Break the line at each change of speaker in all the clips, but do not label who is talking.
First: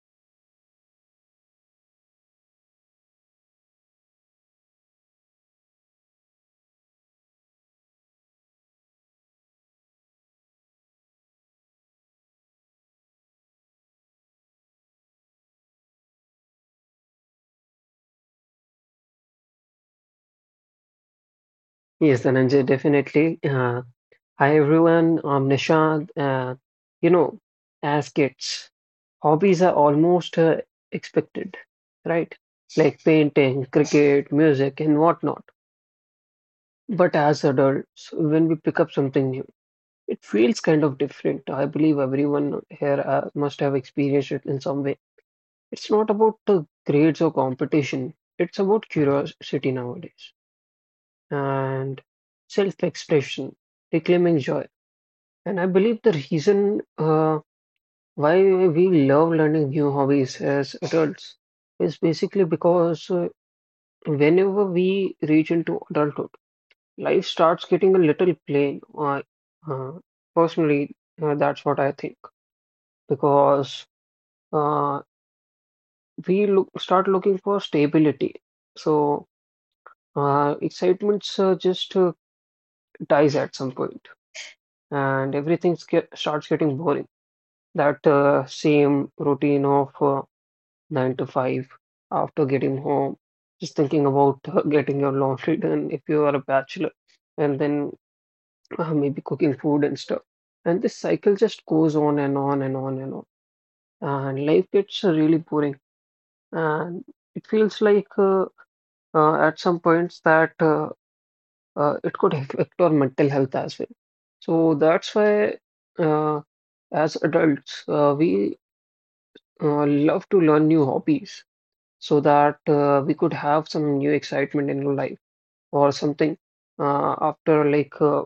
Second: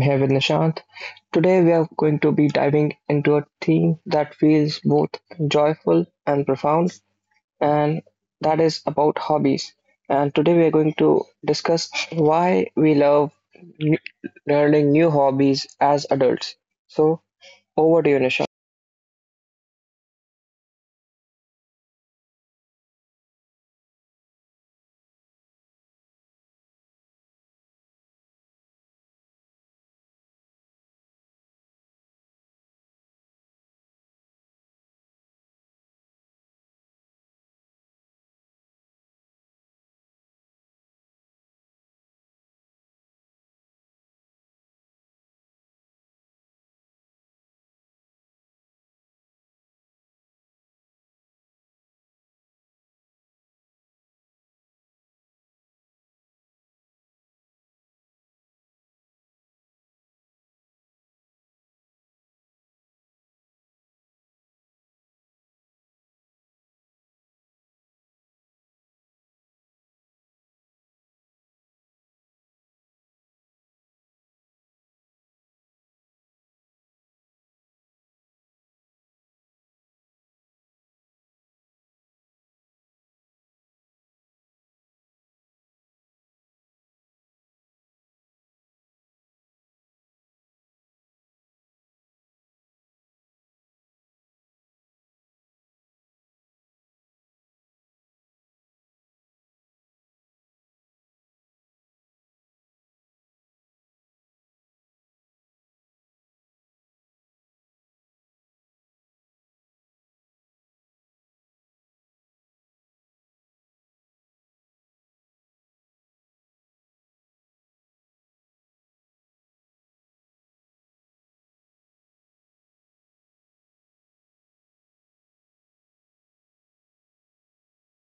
here with Nishant. Today, we are going to be diving into a theme that feels both joyful and profound, and that is about hobbies. And today, we are going to discuss why we love n- learning new hobbies as adults. So, over to you, Nishant.
Yes, Dhananjay, definitely. Hi, everyone. I'm Nishant. You know, as kids, hobbies are almost expected, right? Like painting, cricket, music, and whatnot. But as adults, when we pick up something new, it feels kind of different. I believe everyone here must have experienced it in some way. It's not about the grades or competition, it's about curiosity nowadays and self-expression, reclaiming joy. And I believe the reason why we love learning new hobbies as adults is basically because whenever we reach into adulthood, life starts getting a little plain. Uh, Personally, that's what I think because uh, we look start looking for stability. So excitements just dies at some point, and starts getting boring. That same routine of nine to five after getting home, just thinking about getting your laundry done if you are a bachelor, and then maybe cooking food and stuff. And this cycle just goes on and on and on and on. And life gets really boring. And it feels like at some points that it could affect our mental health as well. So that's why uh, as adults, we love to learn new hobbies so that we could have some new excitement in life or something after like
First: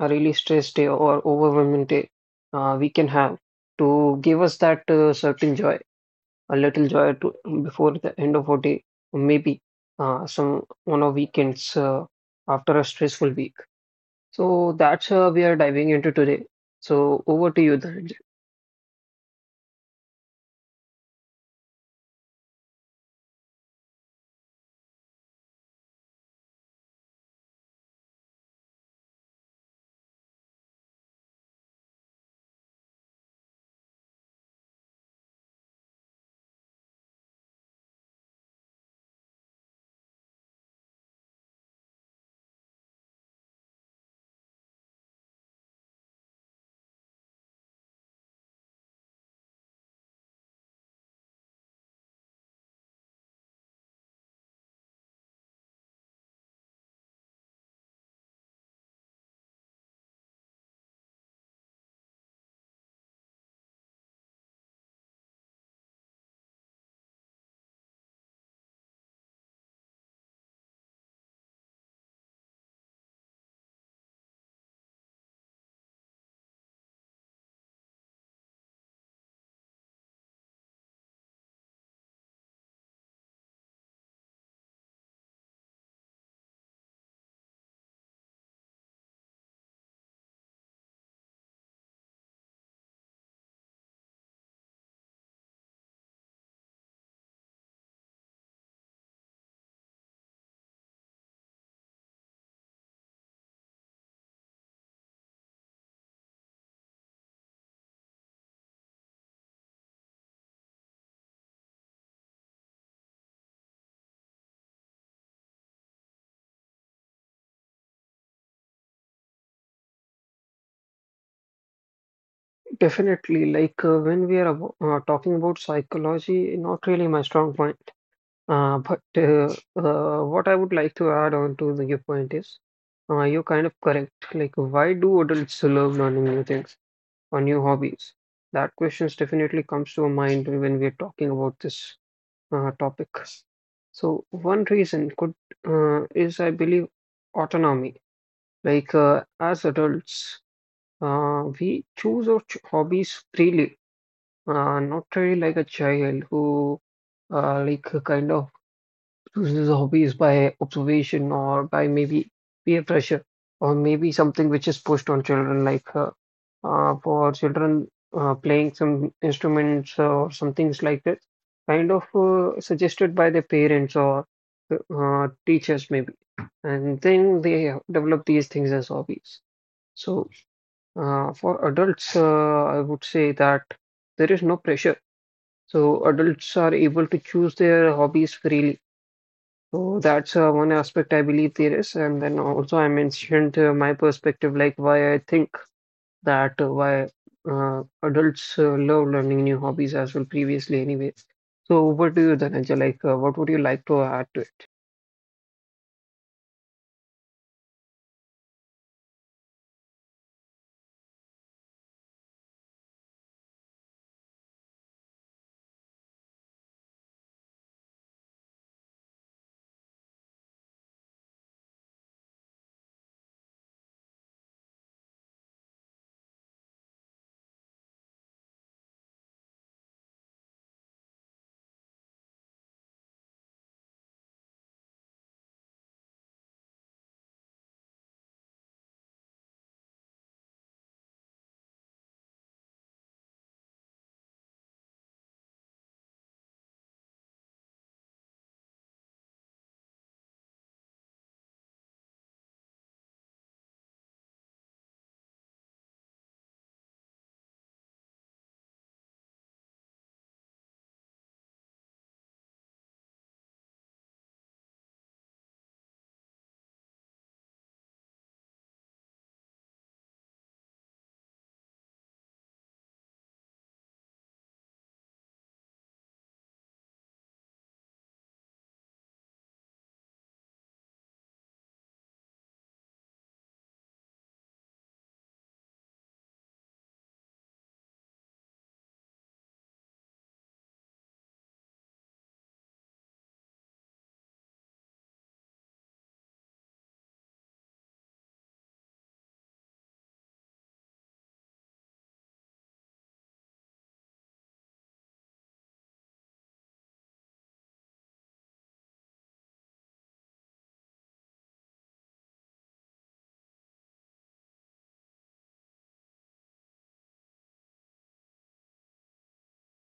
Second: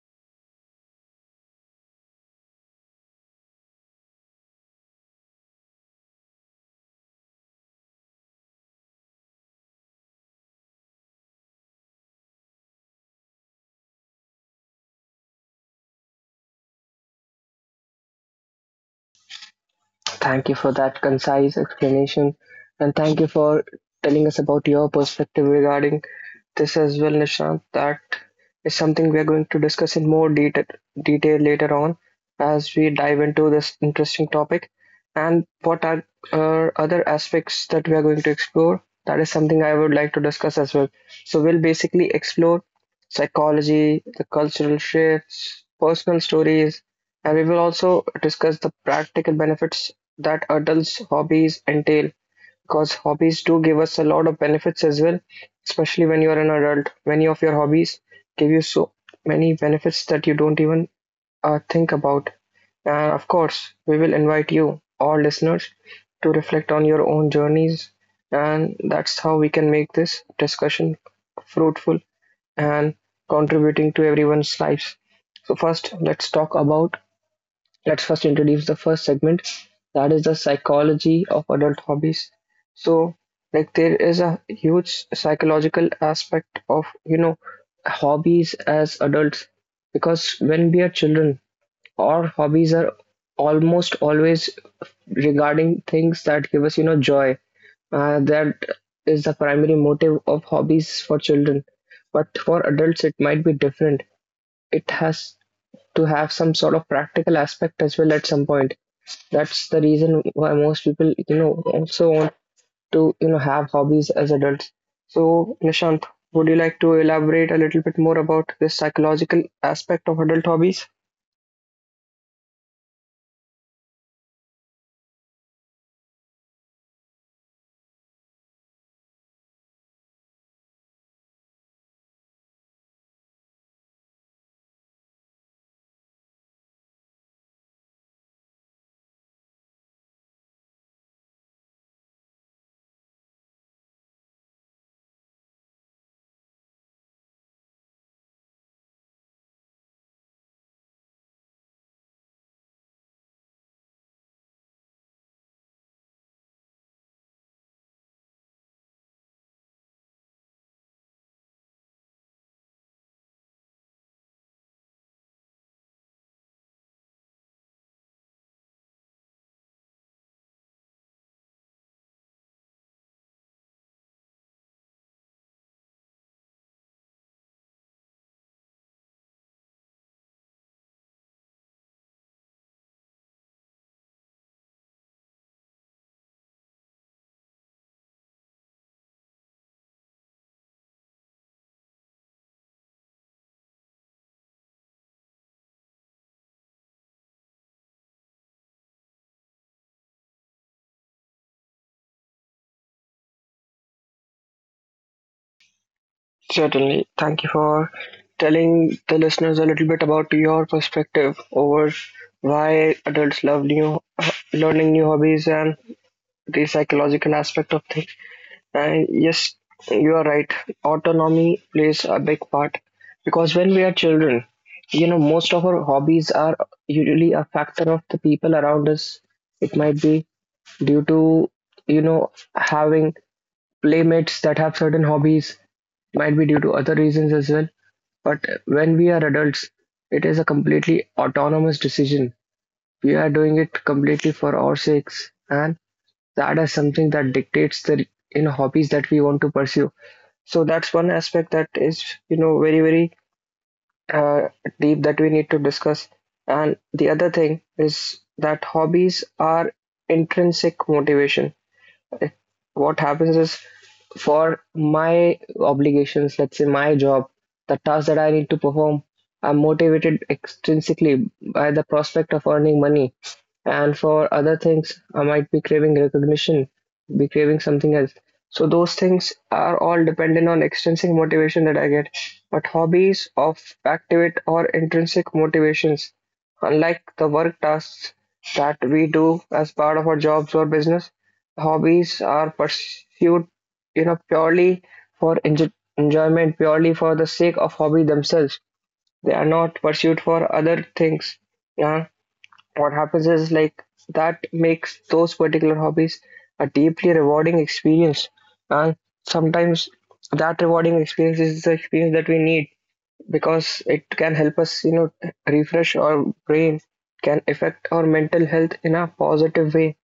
a really stressed day or overwhelming day we can have to give us that certain joy, a little joy to before the end of our day, or maybe some on our weekends after a stressful week. So that's we are diving into today. So over to you, Dhananjay.
Thank you for that concise explanation, and thank you for telling us about your perspective regarding this as well, Nishant. That is something we are going to discuss in more detail later on as we dive into this interesting topic. And what are other aspects that we are going to explore? That is something I would like to discuss as well. So, we'll basically explore psychology, the cultural shifts, personal stories, and we will also discuss the practical benefits that adults' hobbies entail, because hobbies do give us a lot of benefits as well, especially when you are an adult. Many of your hobbies give you so many benefits that you don't even think about. And of course, we will invite you, all listeners, to reflect on your own journeys. And that's how we can make this discussion fruitful and contributing to everyone's lives. So, first, let's talk about, let's first introduce the first segment, that is the psychology of adult hobbies. So, like, there is a huge psychological aspect of hobbies as adults, because when we are children, our hobbies are almost always regarding things that give us joy. That is the primary motive of hobbies for children, but for adults it might be different. It has to have some sort of practical aspect as well at some point. That's the reason why most people, also want to, have hobbies as adults. So, Nishant, would you like to elaborate a little bit more about this psychological aspect of adult hobbies?
Definitely, like when we are talking about psychology, not really my strong point. But what I would like to add on to your point is, you're kind of correct. Like, why do adults love learning new things or new hobbies? That question definitely comes to our mind when we're talking about this topic. So one reason could is, I believe, autonomy. Like as adults, we choose our ch hobbies freely, not really like a child who like kind of chooses hobbies by observation or by maybe peer pressure or maybe something which is pushed on children like for children playing some instruments or some things like this, kind of suggested by their parents or teachers maybe, and then they develop these things as hobbies. So for adults I would say that there is no pressure, so adults are able to choose their hobbies freely. So that's one aspect I believe there is. And then also, I mentioned my perspective, like why I think that why adults love learning new hobbies as well, previously, anyway. So, what do you, Dhananjay, like? What would you like to add to it?
Certainly. Thank you for telling the listeners a little bit about your perspective over why adults love new learning new hobbies and the psychological aspect of things. And yes, you are right. Autonomy plays a big part because when we are children, most of our hobbies are usually a factor of the people around us. It might be due to, having playmates that have certain hobbies, might be due to other reasons as well. But when we are adults, it is a completely autonomous decision. We are doing it completely for our sakes, and that is something that dictates the hobbies that we want to pursue. So that's one aspect that is, very, very uh, deep, that we need to discuss. And the other thing is that hobbies are intrinsic motivation. What happens is, for my obligations, let's say my job, the task that I need to perform, I'm motivated extrinsically by the prospect of earning money. And for other things, I might be craving recognition, be craving something else. So those things are all dependent on extrinsic motivation that I get. But hobbies of activate or intrinsic motivations, unlike the work tasks that we do as part of our jobs or business, hobbies are pursued, purely for enjoyment, purely for the sake of hobby themselves. They are not pursued for other things. Yeah. What happens is, like, that makes those particular hobbies a deeply rewarding experience. And sometimes that rewarding experience is the experience that we need, because it can help us, refresh our brain, can affect our mental health in a positive way.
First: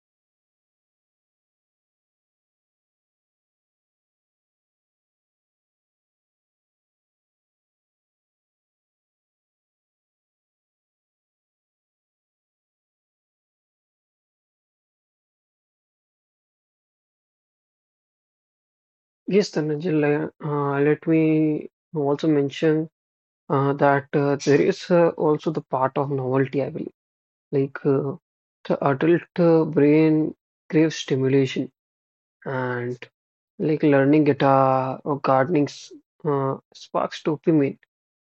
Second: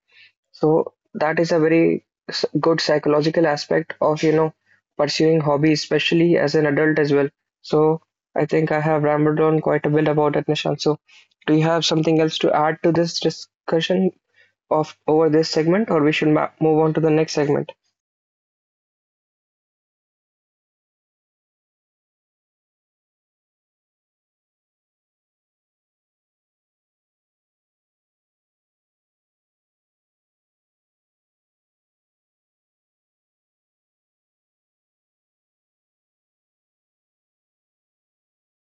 So that is a very good psychological aspect of, pursuing hobby, especially as an adult as well. So I think I have rambled on quite a bit about it, Nishant. So do you have something else to add to this discussion of over this segment, or we should ma move on to the next segment?
Yes, Dhananjay, let me also mention that there is also the part of novelty, I believe. Like the adult brain craves stimulation. And. Like learning guitar or gardening sparks dopamine,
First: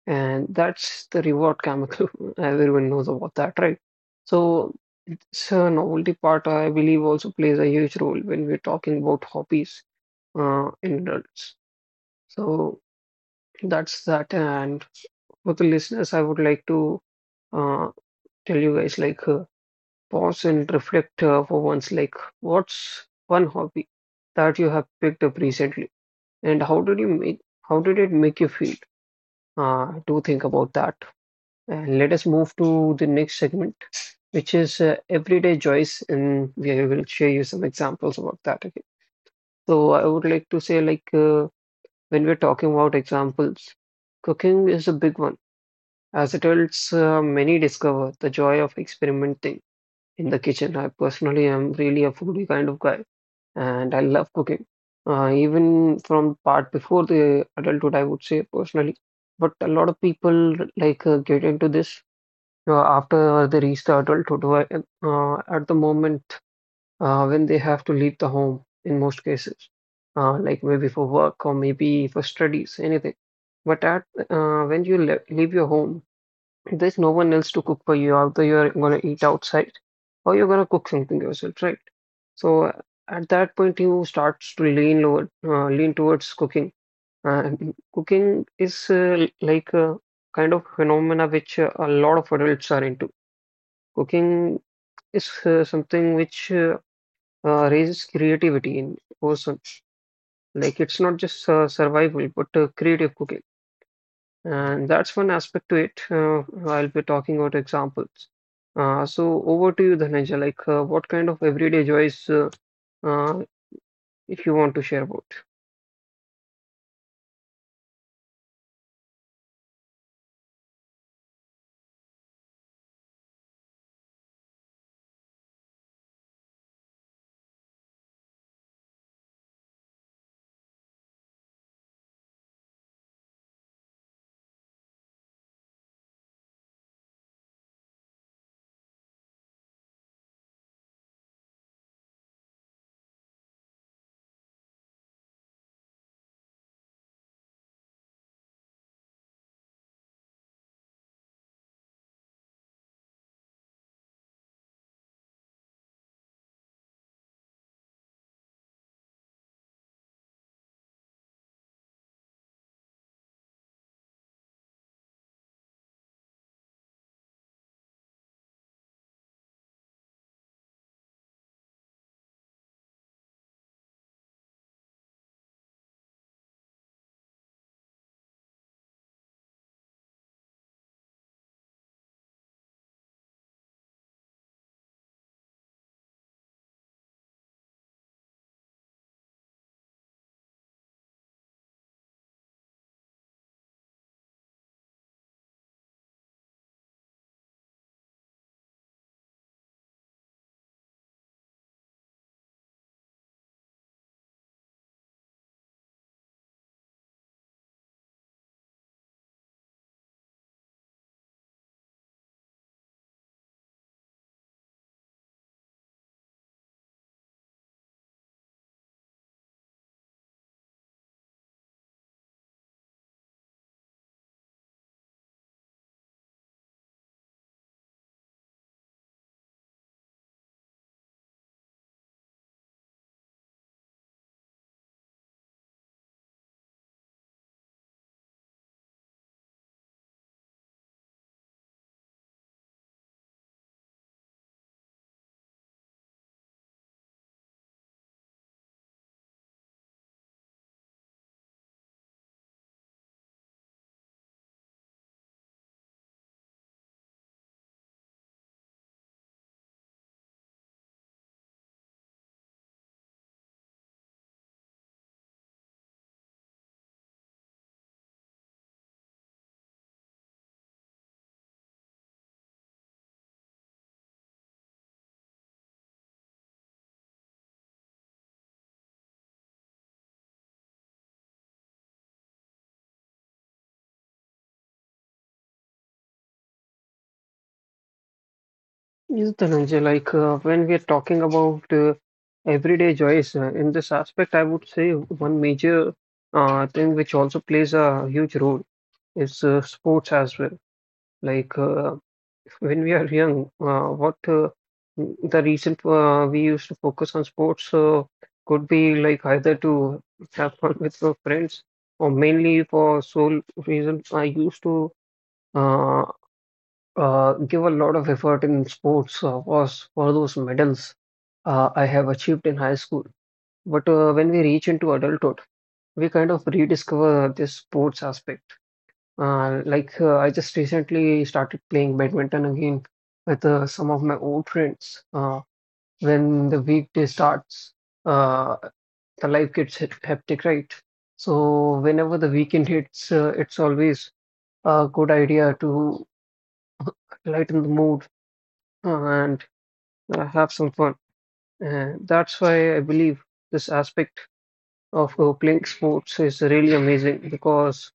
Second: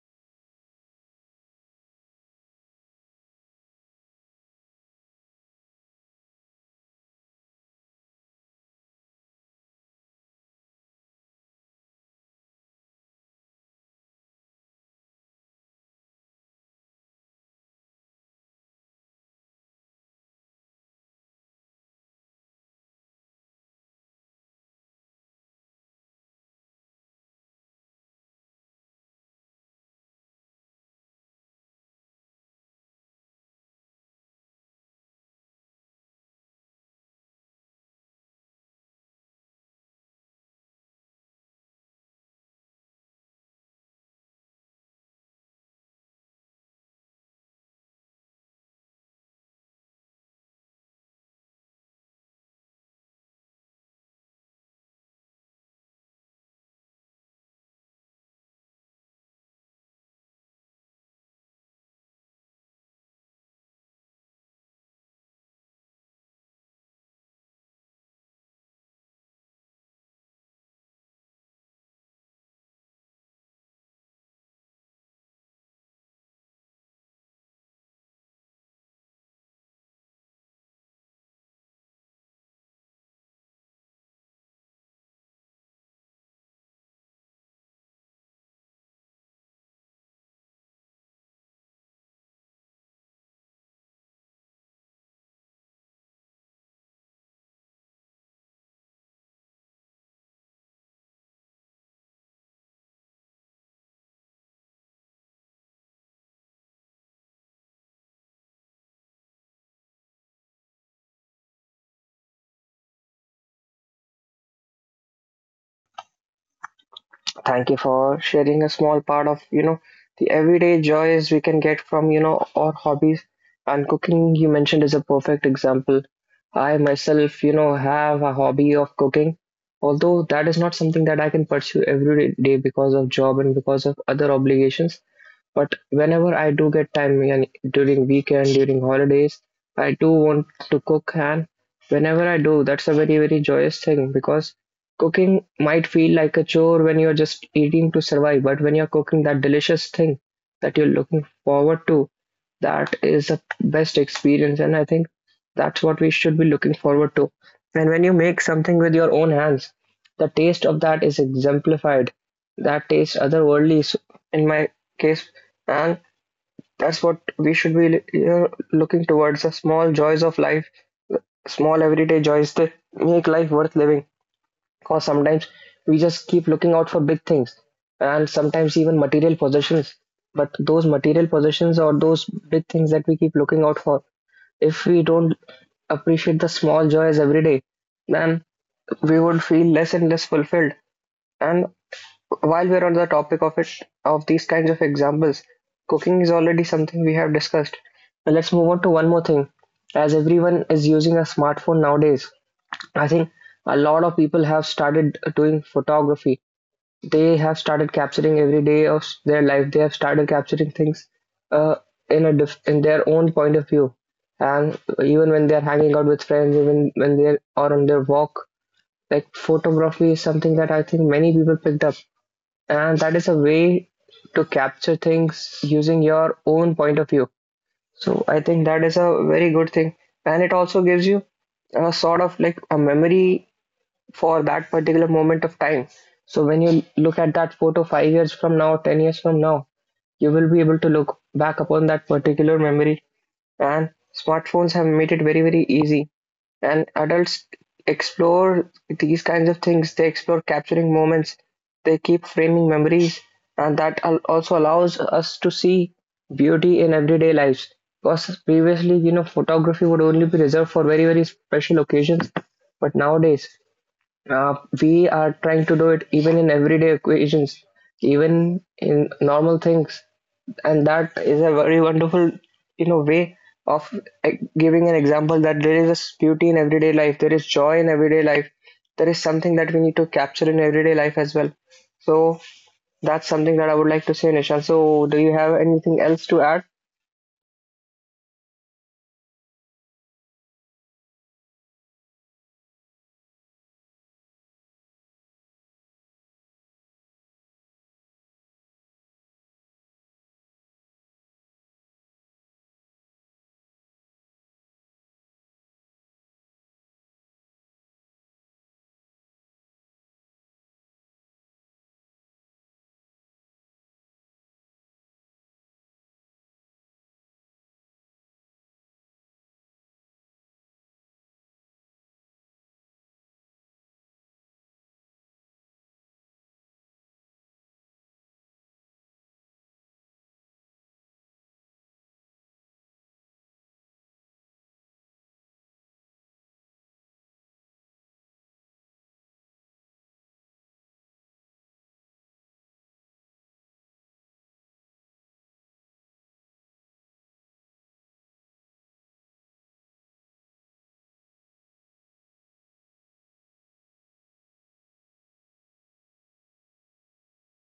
and that's the reward chemical. Everyone knows about that, right? So it's a novelty part, I believe, also plays a huge role when we're talking about hobbies in adults. So that's that. And for the listeners, I would like to uh, tell you guys like pause and reflect for once, like what's one hobby that you have picked up recently? And how did it make you feel? Do think about that. And let us move to the next segment, which is everyday joys, and we will share you some examples about that. Okay. So I would like to say, like when we're talking about examples, cooking is a big one. As adults, many discover the joy of experimenting in the kitchen. I personally am really a foodie kind of guy, and I love cooking. Even from part before the adulthood, I would say personally. But a lot of people like get into this after they reach the adulthood, where, at the moment when they have to leave the home in most cases, like maybe for work or maybe for studies, anything. But at when you le leave your home, there's no one else to cook for you, although you're gonna eat outside or you're gonna cook something yourself, right? So at that point, you start to lean towards cooking. And cooking is like a kind of phenomena which a lot of adults are into. Cooking is something which raises creativity in person. Like it's not just survival, but creative cooking. And that's one aspect to it. I'll be talking about examples. So over to you, Dhananjay. Like, what kind of everyday joys, uh, if you want to share about?
Thank you for sharing a small part of, the everyday joys we can get from, our hobbies. And cooking, you mentioned, is a perfect example. I myself, have a hobby of cooking, although that is not something that I can pursue every day because of job and because of other obligations. But whenever I do get time, and during weekend, during holidays, I do want to cook. And whenever I do, that's a very, very joyous thing, because cooking might feel like a chore when you're just eating to survive, but when you're cooking that delicious thing that you're looking forward to, that is the best experience. And I think that's what we should be looking forward to. And when you make something with your own hands, the taste of that is exemplified. That taste otherworldly. So in my case. And that's what we should be looking towards the small joys of life, small everyday joys that make life worth living. Because sometimes we just keep looking out for big things, and sometimes even material possessions. But those material possessions or those big things that we keep looking out for, if we don't appreciate the small joys every day, then we would feel less and less fulfilled. And while we're on the topic of it of these kinds of examples, cooking is already something we have discussed. Now let's move on to one more thing. As everyone is using a smartphone nowadays, I think a lot of people have started doing photography. They have started capturing every day of their life. They have started capturing things uh, in their own point of view. And even when they're hanging out with friends, even when they are on their walk, like, photography is something that I think many people picked up, and that is a way to capture things using your own point of view. So I think that is a very good thing, and it also gives you a sort of like a memory for that particular moment of time. So when you look at that photo 5 years from now, 10 years from now, you will be able to look back upon that particular memory. And smartphones have made it very, very easy. And adults explore these kinds of things. They explore capturing moments. They keep framing memories. And that also allows us to see beauty in everyday lives. Because previously, photography would only be reserved for very, very special occasions. But nowadays, uh, we are trying to do it even in everyday occasions, even in normal things, and that is a very wonderful way of giving an example that there is a beauty in everyday life, there is joy in everyday life, there is something that we need to capture in everyday life as well. So that's something that I would like to say, Nishant. So do you have anything else to add?
Yes, Dhananjay. Like, when we are talking about everyday joys in this aspect, I would say one major thing which also plays a huge role is sports as well. Like. Uh, When we are young, the reason we used to focus on sports could be like either to have fun with your friends, or mainly for sole reason I used to uh, give a lot of effort in sports was for those medals I have achieved in high school. But when we reach into adulthood, we kind of rediscover this sports aspect. Like I just recently started playing badminton again with some of my old friends. When the weekday starts, uh, the life gets hectic, right? So whenever the weekend hits, it's always a good idea to lighten the mood and have some fun. And that's why I believe this aspect of playing sports is really amazing, because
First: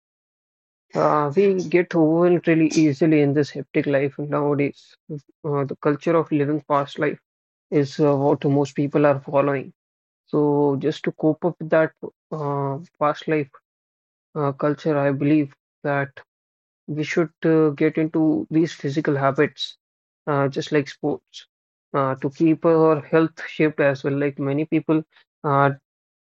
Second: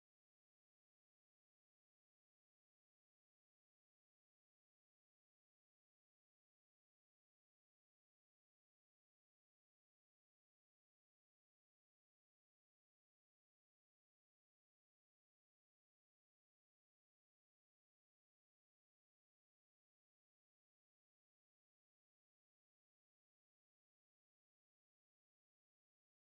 We get overwhelmed really easily in this hectic life nowadays. The culture of living past life is what most people are following. So, just to cope up with that fast life culture, I believe that we should get into these physical habits, just like sports, to keep our health shaped as well. Like many people uh,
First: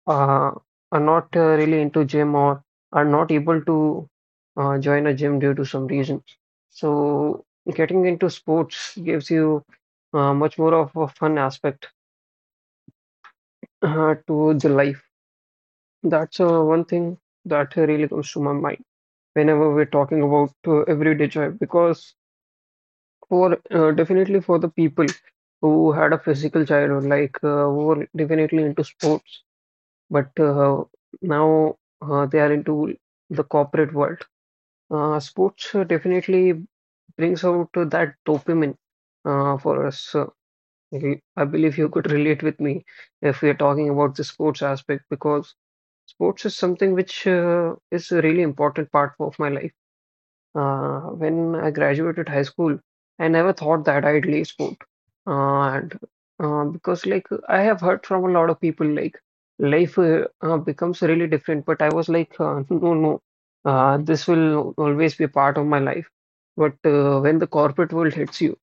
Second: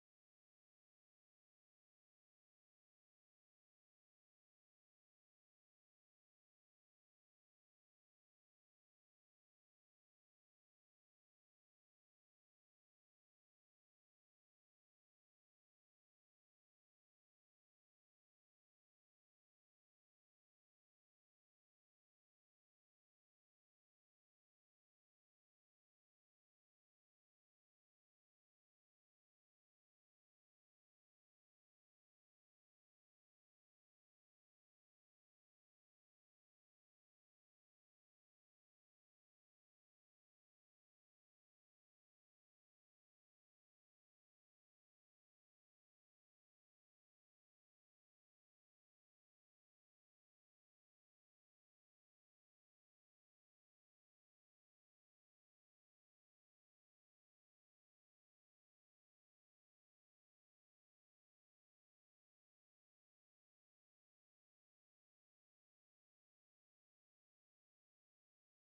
uh, are not really into gym or are not able to join a gym due to some reason. So getting into sports gives you much more of a fun aspect to the life. That's one thing that really comes to my mind whenever we're talking about everyday joy, because for definitely for the people who had a physical childhood, like who were definitely into sports. But now they are into the corporate world. Sports definitely brings out that dopamine for us. I believe you could relate with me if we are talking about the sports aspect, because sports is something which is a really important part of my life. When I graduated high school, I never thought that I'd leave sport. And because like I have heard from a lot of people like life becomes really different, but I was like, no, no, this will always be a part of my life. But when the corporate world hits you,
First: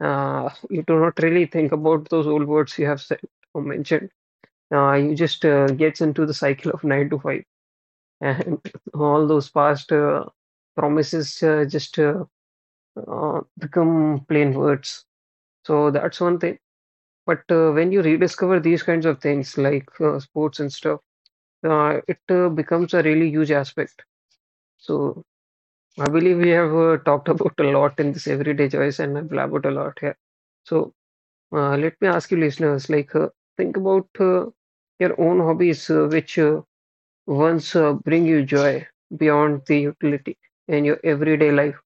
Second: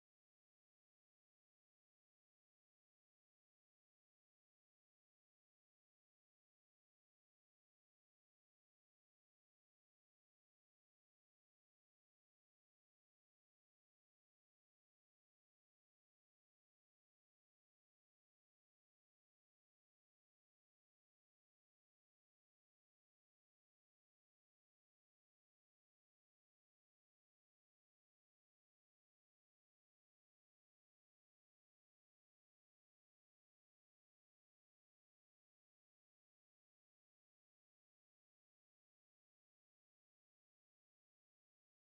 you do not really think about those old words you have said or mentioned. You just gets into the cycle of nine to five, and all those past promises just become plain words. So that's one thing. But when you rediscover these kinds of things like sports and stuff, it becomes a really huge aspect. So I believe we have talked about a lot in this everyday choice, and I've blabbered a lot here. So let me ask you, listeners, like think about your own hobbies, which once bring you joy beyond the utility in your everyday life.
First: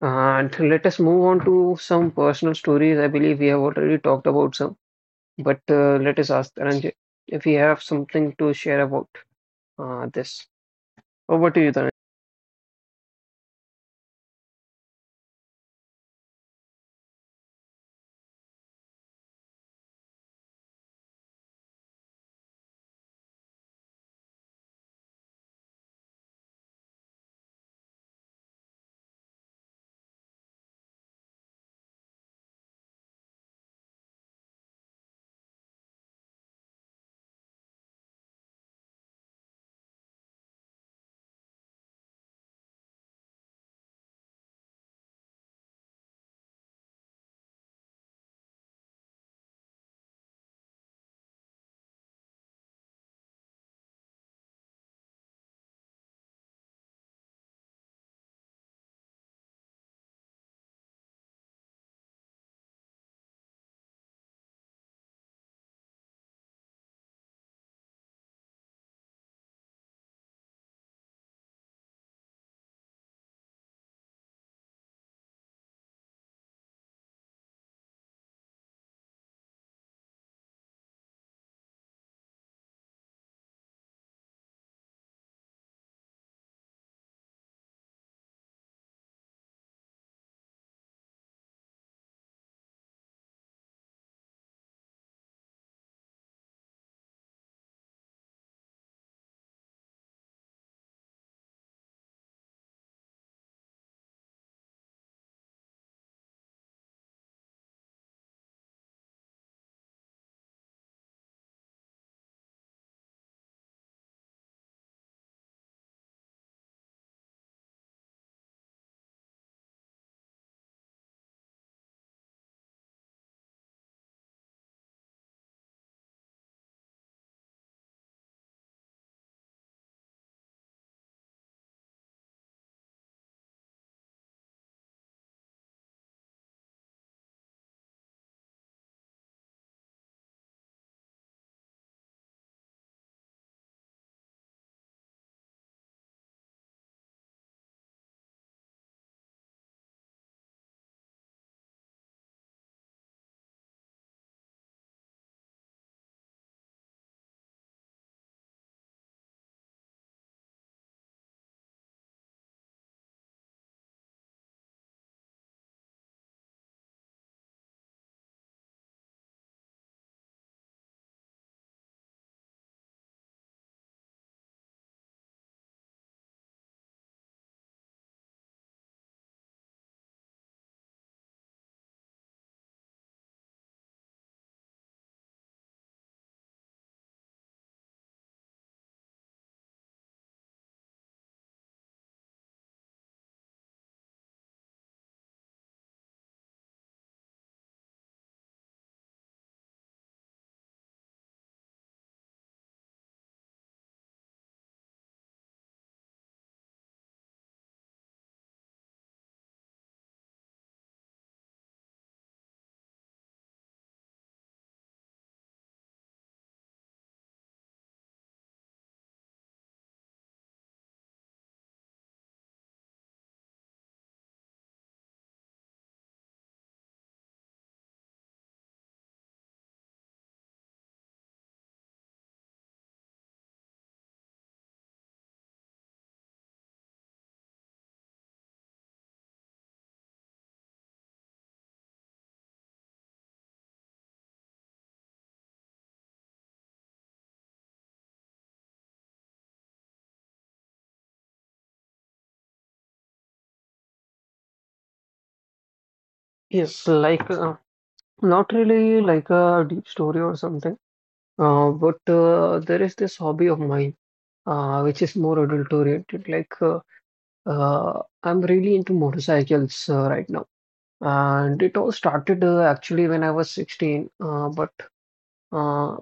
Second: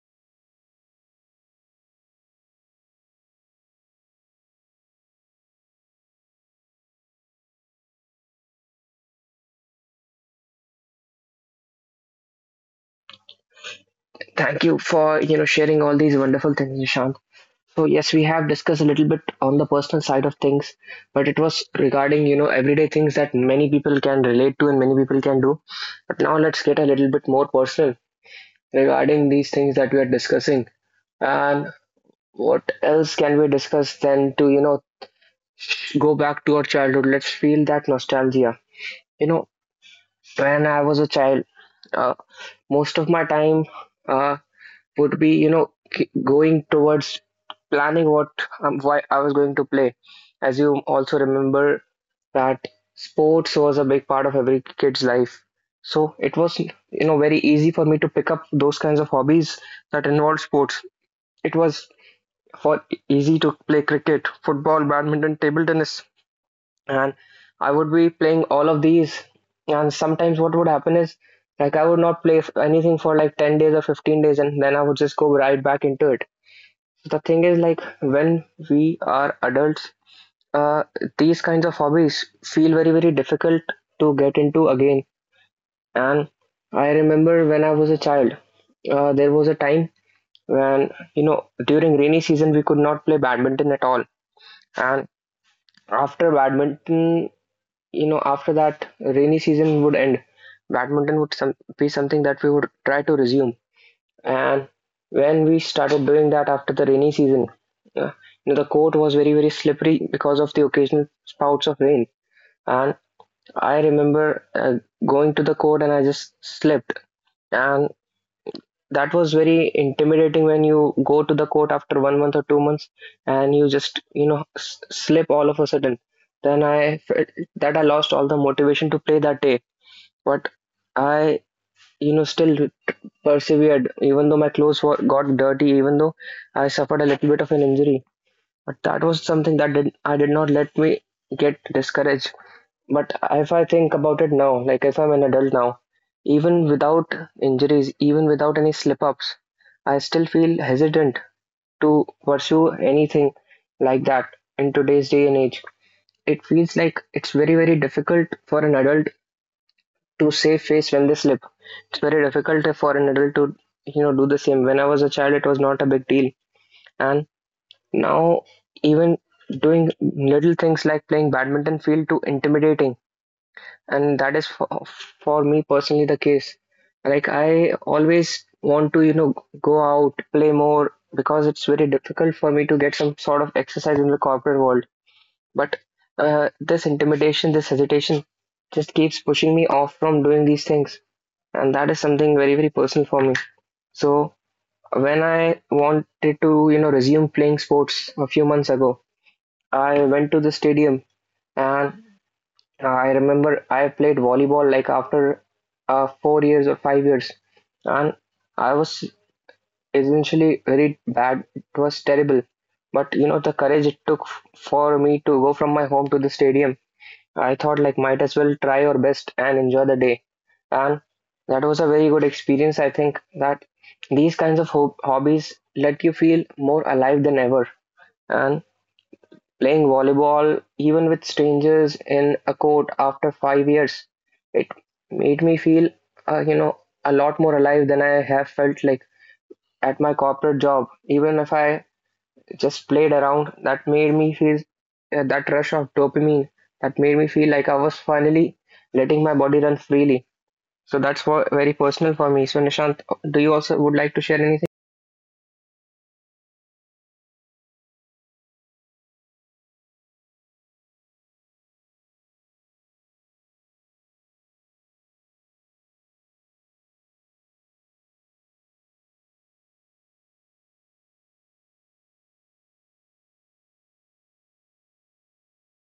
And let us move on to some personal stories. I believe we have already talked about some, but let us ask Dhananjay if he have something to share about this. Over to you, Dhananjay.
Thank you for sharing all these wonderful things, Nishant. So yes, we have discussed a little bit on the personal side of things, but it was regarding everyday things that many people can relate to and many people can do. But now let's get a little bit more personal regarding these things that we are discussing. And what else can we discuss then to, go back to our childhood? Let's feel that nostalgia. You know, when I was a child, uh, most of my time uh, would be, going towards planning what why I was going to play. As you also remember that sports was a big part of every kid's life. So it was, very easy for me to pick up those kinds of hobbies that involved sports. It was for easy to play cricket, football, badminton, table tennis, and I would be playing all of these. And sometimes what would happen is, like, I would not play anything for like 10 days or 15 days, and then I would just go right back into it. The thing is, like when we are adults, uh, these kinds of hobbies feel very, very difficult to get into again. And I remember when I was a child, there was a time when, during rainy season, we could not play badminton at all. And after badminton, after that rainy season would end, badminton would be something that we would try to resume. And when we started doing that after the rainy season, uh, the court was very, very slippery because of the occasional spouts of rain. And I remember going to the court and I just slipped. And that was very intimidating when you go to the court after 1 month or 2 months and you just slip all of a sudden. Then I felt that I lost all the motivation to play that day, but I, still persevered, even though my got dirty, even though I suffered a little bit of an injury. But that was something that did not let me get discouraged. But if I think about it now, like if I'm an adult now, even without injuries, even without any slip ups, I still feel hesitant to pursue anything like that in today's day and age. It feels like it's very, very difficult for an adult to save face when they slip. It's very difficult for an adult to, do the same. When I was a child, it was not a big deal. And now, even doing little things like playing badminton feel too intimidating, and that is for me personally the case. Like I always want to, go out, play more, because it's very difficult for me to get some sort of exercise in the corporate world. But this intimidation, this hesitation just keeps pushing me off from doing these things, and that is something very, very personal for me. So when I wanted to, resume playing sports a few months ago, I went to the stadium. And I remember I played volleyball like after 4 years or 5 years, and I was essentially very bad. It was terrible, but the courage it took for me to go from my home to the stadium. I thought like might as well try our best and enjoy the day. And that was a very good experience. I think that these kinds of hobbies let you feel more alive than ever. And playing volleyball, even with strangers in a court after 5 years, it made me feel, uh, you know, a lot more alive than I have felt like at my corporate job. Even if I just played around, that made me feel that rush of dopamine, that made me feel like I was finally letting my body run freely. So that's what very personal for me. So Nishant, do you also would like to share anything?
Yes, like not really like a deep story or something, but there is this hobby of mine which is more adult oriented. Like I'm really into motorcycles right now, and it all started actually when I was 16. But uh,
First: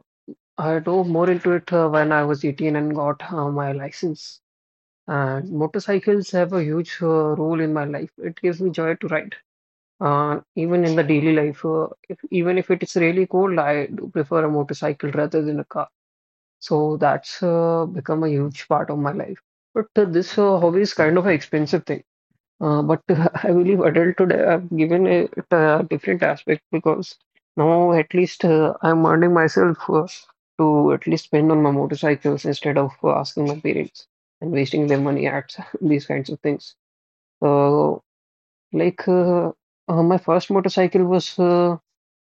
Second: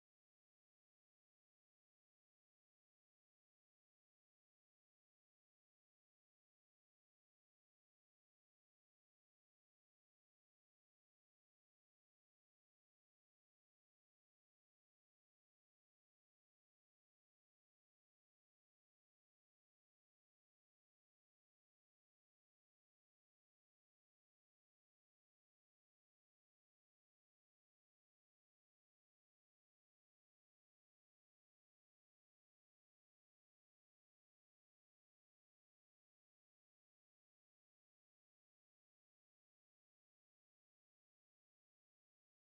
I dove more into it when I was 18 and got my license. And motorcycles have a huge role in my life. It gives me joy to ride, even in the daily life. If, Even if it is really cold, I do prefer a motorcycle rather than a car. So that's become a huge part of my life. But this hobby is kind of an expensive thing. But I believe adulthood, I've given it a different aspect because now at least I'm earning myself to at least spend on my motorcycles instead of asking my parents and wasting their money at these kinds of things. So, like, uh, my first motorcycle was uh,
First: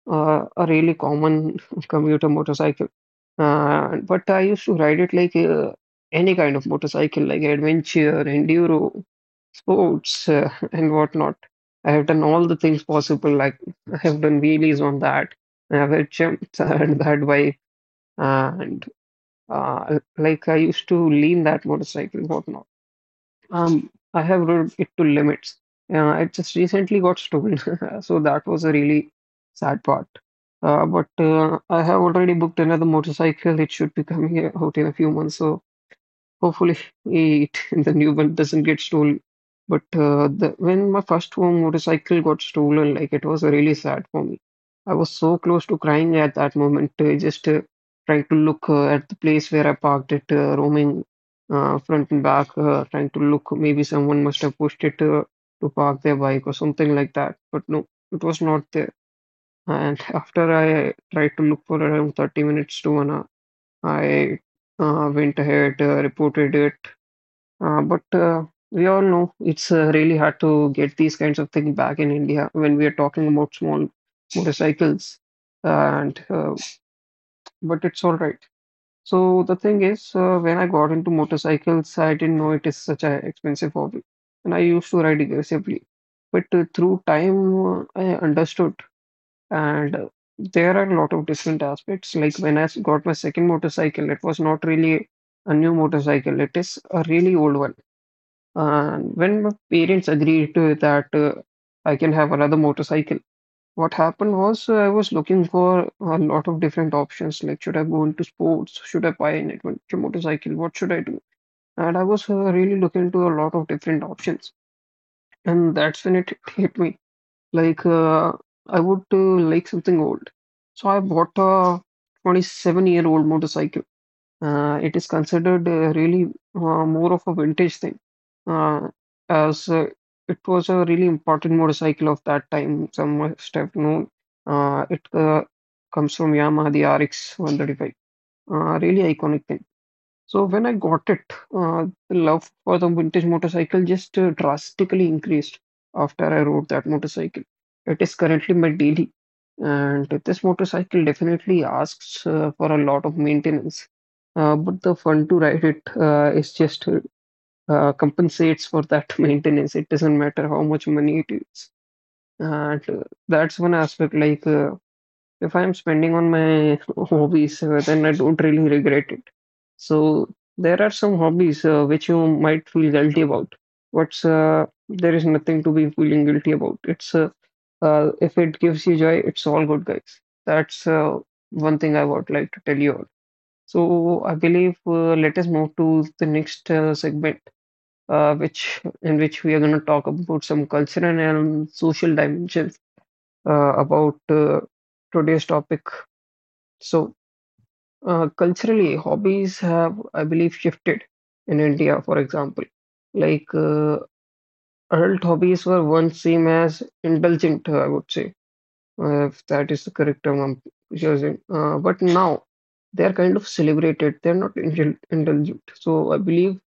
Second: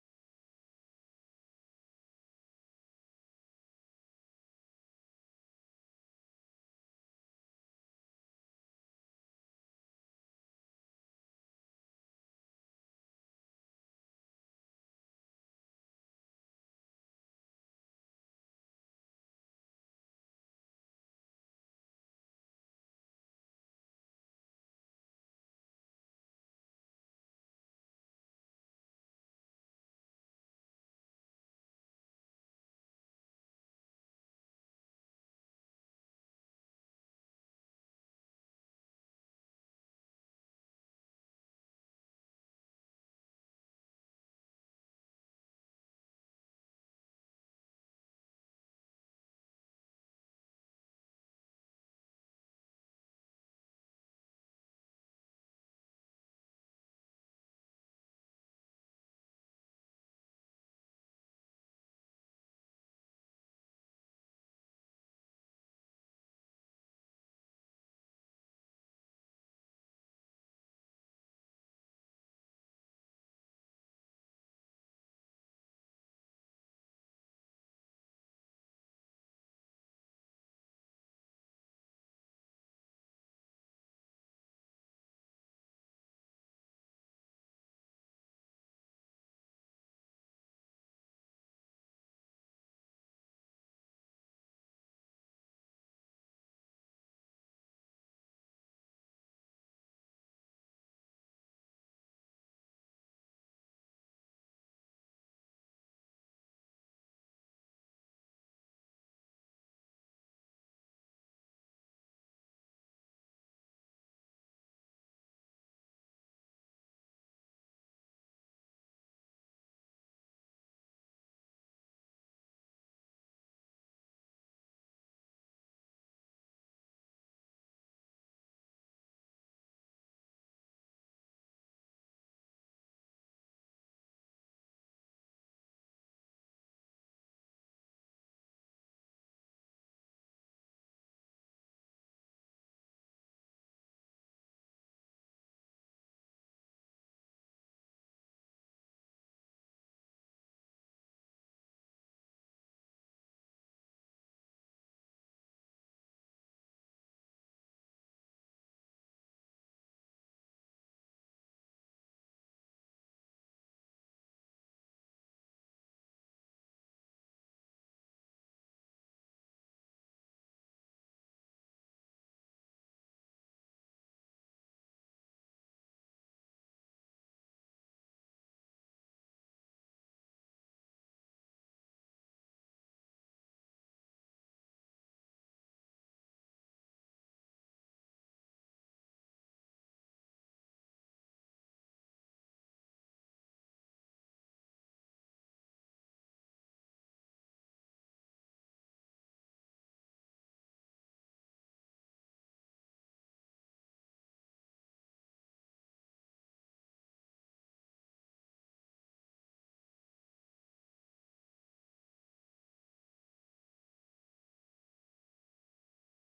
uh, a really common commuter motorcycle. But I used to ride it like any kind of motorcycle, like adventure, enduro sports and whatnot. I have done all the things possible. Like I have done wheelies on that. I have jumped that bike and like I used to lean that motorcycle, whatnot. I have rode it to limits. It just recently got stolen, so that was a really sad part. But I have already booked another motorcycle. It should be coming out in a few months, so hopefully, it the new one doesn't get stolen. When my first home motorcycle got stolen, like it was really sad for me. I was so close to crying at that moment. I just tried to look at the place where I parked it, roaming front and back, trying to look. Maybe someone must have pushed it to park their bike or something like that. But no, it was not there. And after I tried to look for around 30 minutes to an hour, I went ahead, reported it, but we all know it's really hard to get these kinds of things back in India when we are talking about small motorcycles. And but it's all right. So the thing is, when I got into motorcycles, I didn't know it is such an expensive hobby, and I used to ride aggressively. But through time, I understood, and there are a lot of different aspects. Like when I got my second motorcycle, it was not really a new motorcycle; it is a really old one, and when my parents agreed to that I can have another motorcycle, what happened was I was looking for a lot of different options. Like, should I go into sports? Should I buy an adventure motorcycle? What should I do? And I was really looking into a lot of different options. And that's when it hit me. Like, uh, I would like something old. So I bought a 27-year-old motorcycle. It is considered really more of a vintage thing, uh, as it was a really important motorcycle of that time. Some must have known. It comes from Yamaha, the RX 135. Really iconic thing. So when I got it, the love for the vintage motorcycle just drastically increased after I rode that motorcycle. It is currently my daily, and this motorcycle definitely asks for a lot of maintenance. But the fun to ride it is just compensates for that maintenance. It doesn't matter how much money it is, and that's one aspect. If I'm spending on my hobbies, then I don't really regret it. So there are some hobbies which you might feel guilty about. What's There is nothing to be feeling guilty about. It's If it gives you joy, it's all good, guys. That's one thing I would like to tell you all. So I believe let us move to the next segment, which in which we are going to talk about some cultural and social dimensions about today's topic. so, Culturally, hobbies have, I believe, shifted in India, for example. Like, uh, Adult hobbies were once seen as indulgent, I would say, if that is the correct term I'm using. But now they are kind of celebrated, they're not indulgent. So, I believe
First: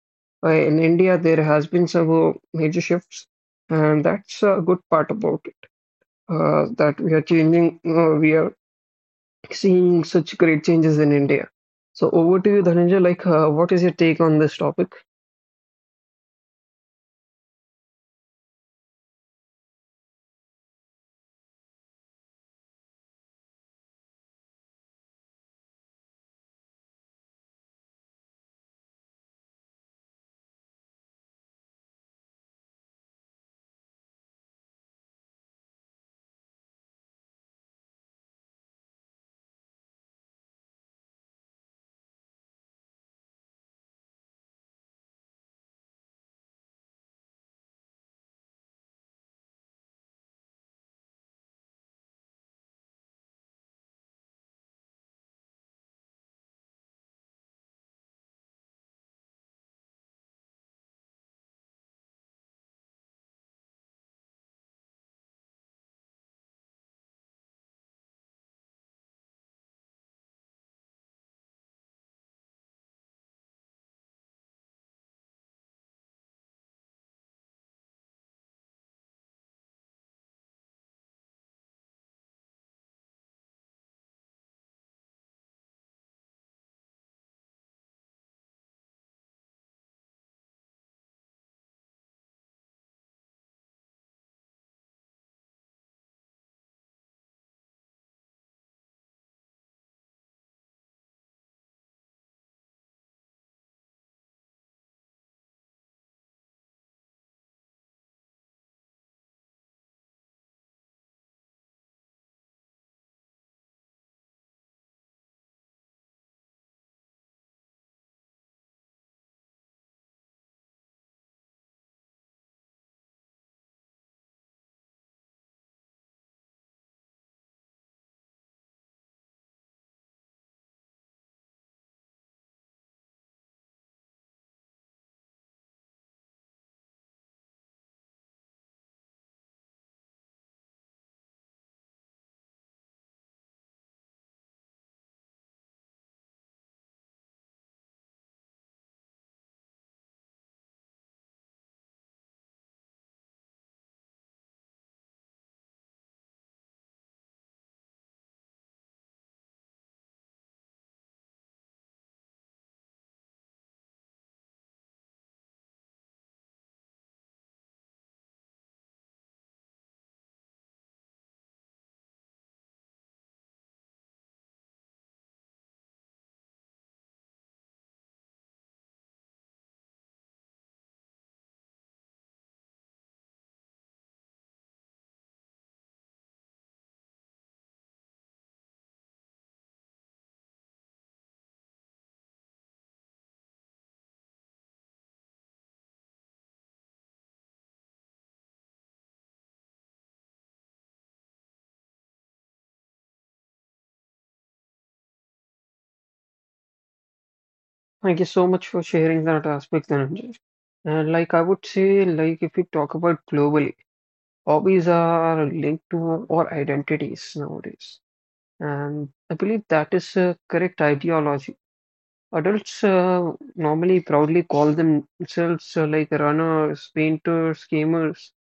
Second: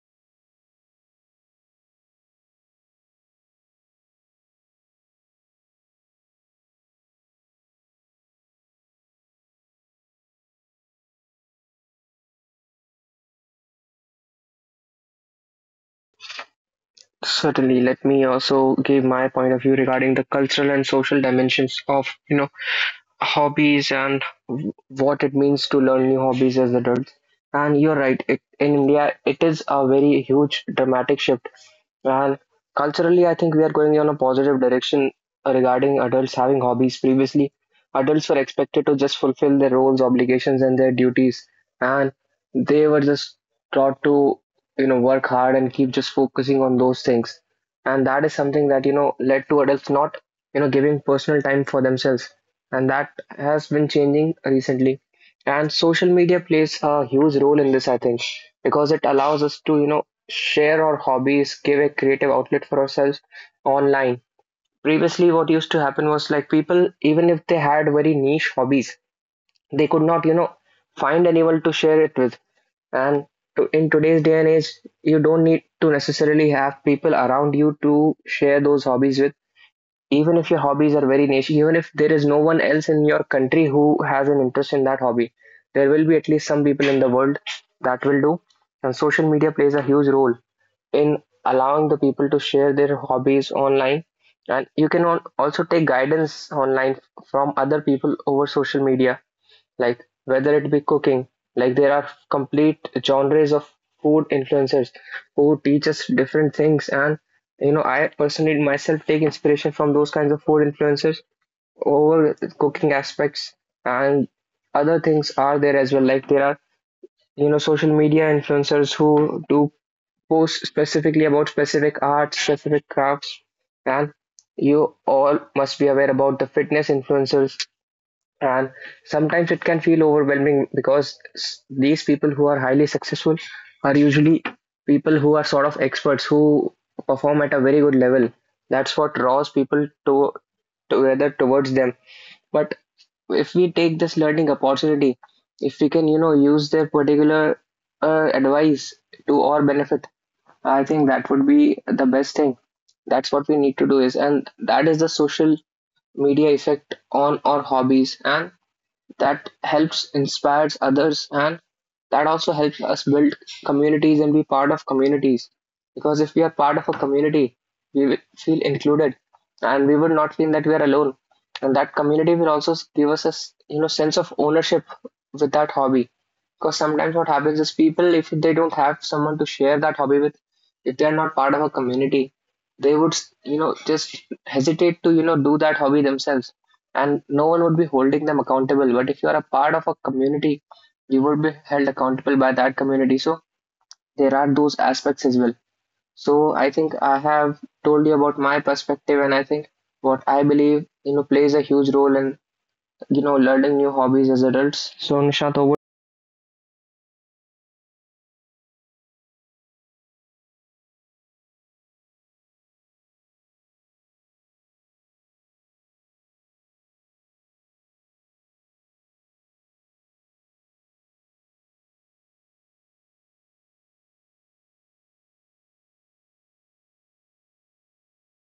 in India, there has been some major shifts, and that's a good part about it. That we are changing, we are seeing such great changes in India. So over to you, Dhananjay. What is your take on this topic?
Certainly, let me also give my point of view regarding the cultural and social dimensions of, hobbies, and what it means to learn new hobbies as adults. And you're right, it, in India, it is a very huge dramatic shift, and culturally, I think we are going on a positive direction regarding adults having hobbies. Previously, adults were expected to just fulfill their roles, obligations, and their duties, and they were just taught to, work hard and keep just focusing on those things. And that is something that, led to adults not, giving personal time for themselves. And that has been changing recently. And social media plays a huge role in this, I think, because it allows us to, share our hobbies, give a creative outlet for ourselves online. Previously, what used to happen was like people, even if they had very niche hobbies, they could not, find anyone to share it with. And to, in today's day and age, you don't need to necessarily have people around you to share those hobbies with. Even if your hobbies are very niche, even if there is no one else in your country who has an interest in that hobby, there will be at least some people in the world that will do. And social media plays a huge role in allowing the people to share their hobbies online, and you can also take guidance online from other people over social media, like whether it be cooking. Like there are complete genres of food influencers who teach us different things, and I personally myself take inspiration from those kinds of food influencers over cooking aspects. And other things are there as well. Like there are, social media influencers who do posts specifically about specific arts, specific crafts, and you all must be aware about the fitness influencers. And sometimes it can feel overwhelming because these people who are highly successful are usually people who are sort of experts who perform at a very good level. That's what draws people to together towards them. But if we take this learning opportunity, if we can, use their particular advice to our benefit, I think that would be the best thing. That's what we need to do is, and that is the social media effect on our hobbies, and that helps inspires others, and that also helps us build communities and be part of communities. Because if we are part of a community, we will feel included, and we will not feel that we are alone. And that community will also give us a you know sense of ownership with that hobby, because sometimes what happens is people, if they don't have someone to share that hobby with, if they are not part of a community, they would, just hesitate to, do that hobby themselves, and no one would be holding them accountable. But if you are a part of a community, you would be held accountable by that community. So there are those aspects as well. So I think I have told you about my perspective, and I think what I believe, plays a huge role in, learning new hobbies as adults. So Nishant, over.
Thank you so much for sharing that aspect, Dhananjay. And I would say, like if we talk about globally, hobbies are linked to our identities nowadays. And I believe that is a correct ideology. Adults normally proudly call themselves like runners, painters, gamers.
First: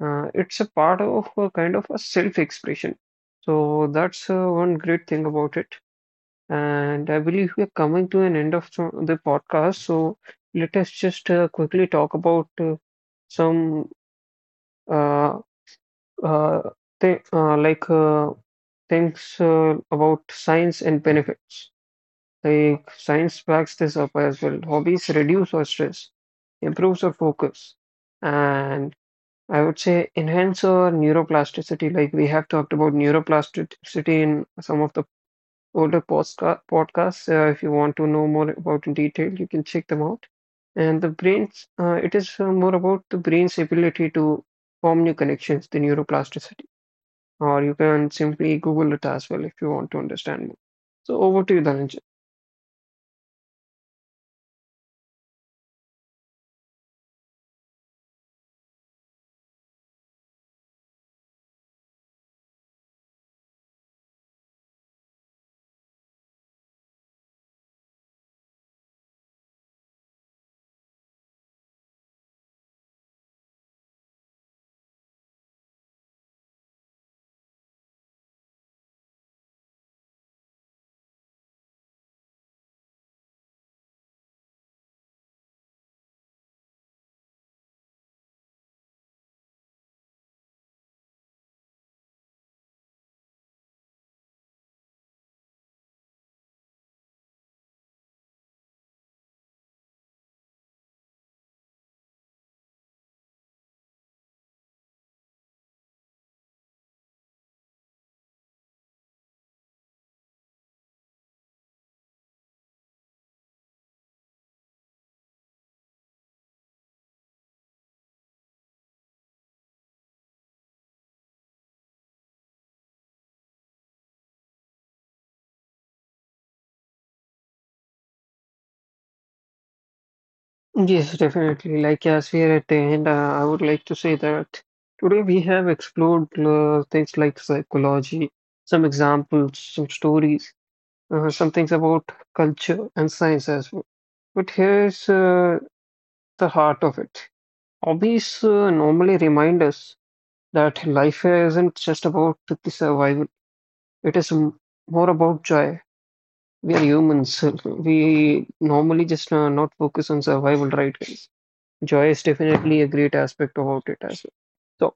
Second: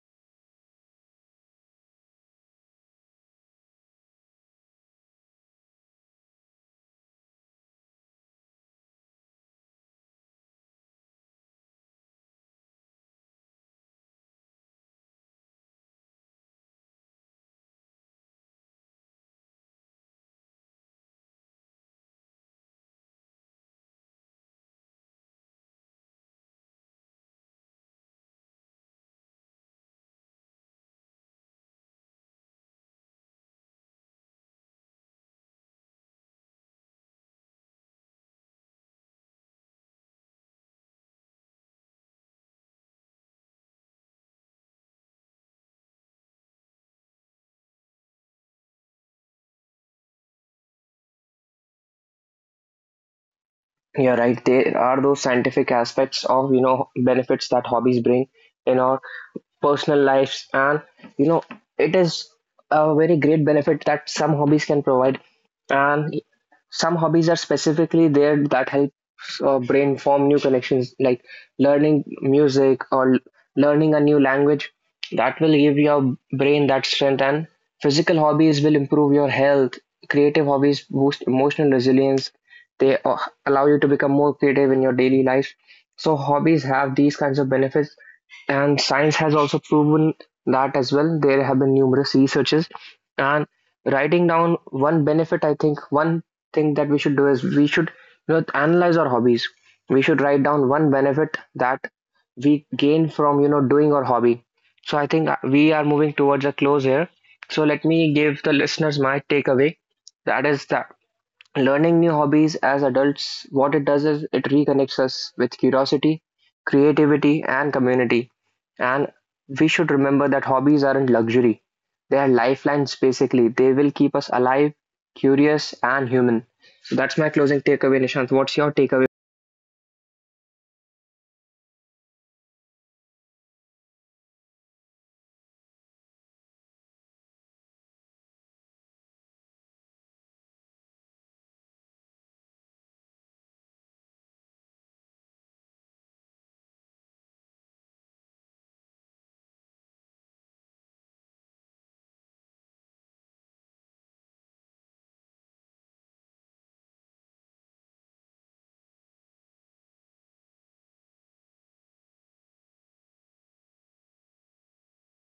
It's a part of a kind of a self-expression. So that's one great thing about it. And I believe we are coming to an end of the podcast. So let us just quickly talk about some uh, uh, th like things about science and benefits. Like science backs this up as well. Hobbies reduce our stress, improves our focus, and I would say enhance our neuroplasticity. Like we have talked about neuroplasticity in some of the older podcasts. If you want to know more about in detail, you can check them out. And the it is more about the brain's ability to form new connections, the neuroplasticity. Or you can simply Google it as well if you want to understand more. So over to you, Dhananjay.
Yeah, right. There are those scientific aspects of, benefits that hobbies bring in our personal lives, and you know it is a very great benefit that some hobbies can provide. And some hobbies are specifically there that helps brain form new connections, like learning music, or learning a new language. That will give your brain that strength, and physical hobbies will improve your health, creative hobbies boost emotional resilience. They allow you to become more creative in your daily life. So hobbies have these kinds of benefits, and science has also proven that as well. There have been numerous researches, and writing down one benefit, I think one thing that we should do is we should, analyze our hobbies. We should write down one benefit that we gain from, doing our hobby. So I think we are moving towards a close here. So let me give the listeners my takeaway. That is that learning new hobbies as adults, what it does is it reconnects us with curiosity, creativity, and community. And we should remember that hobbies aren't luxury, they are lifelines basically. They will keep us alive, curious, and human. So that's my closing takeaway, Nishant. What's your takeaway?
Yes, definitely. Like, as we are at the end, I would like to say that today we have explored things like psychology, some examples, some stories, some things about culture and science as well. But here's the heart of it. Hobbies normally remind us that life isn't just about the survival, it is more about joy. We are humans. We normally just not focus on survival, right, guys? Joy is definitely a great aspect about it as well. So,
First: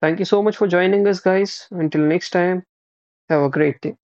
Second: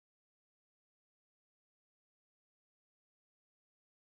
thank you so much for joining us, guys. Until next time, have a great day.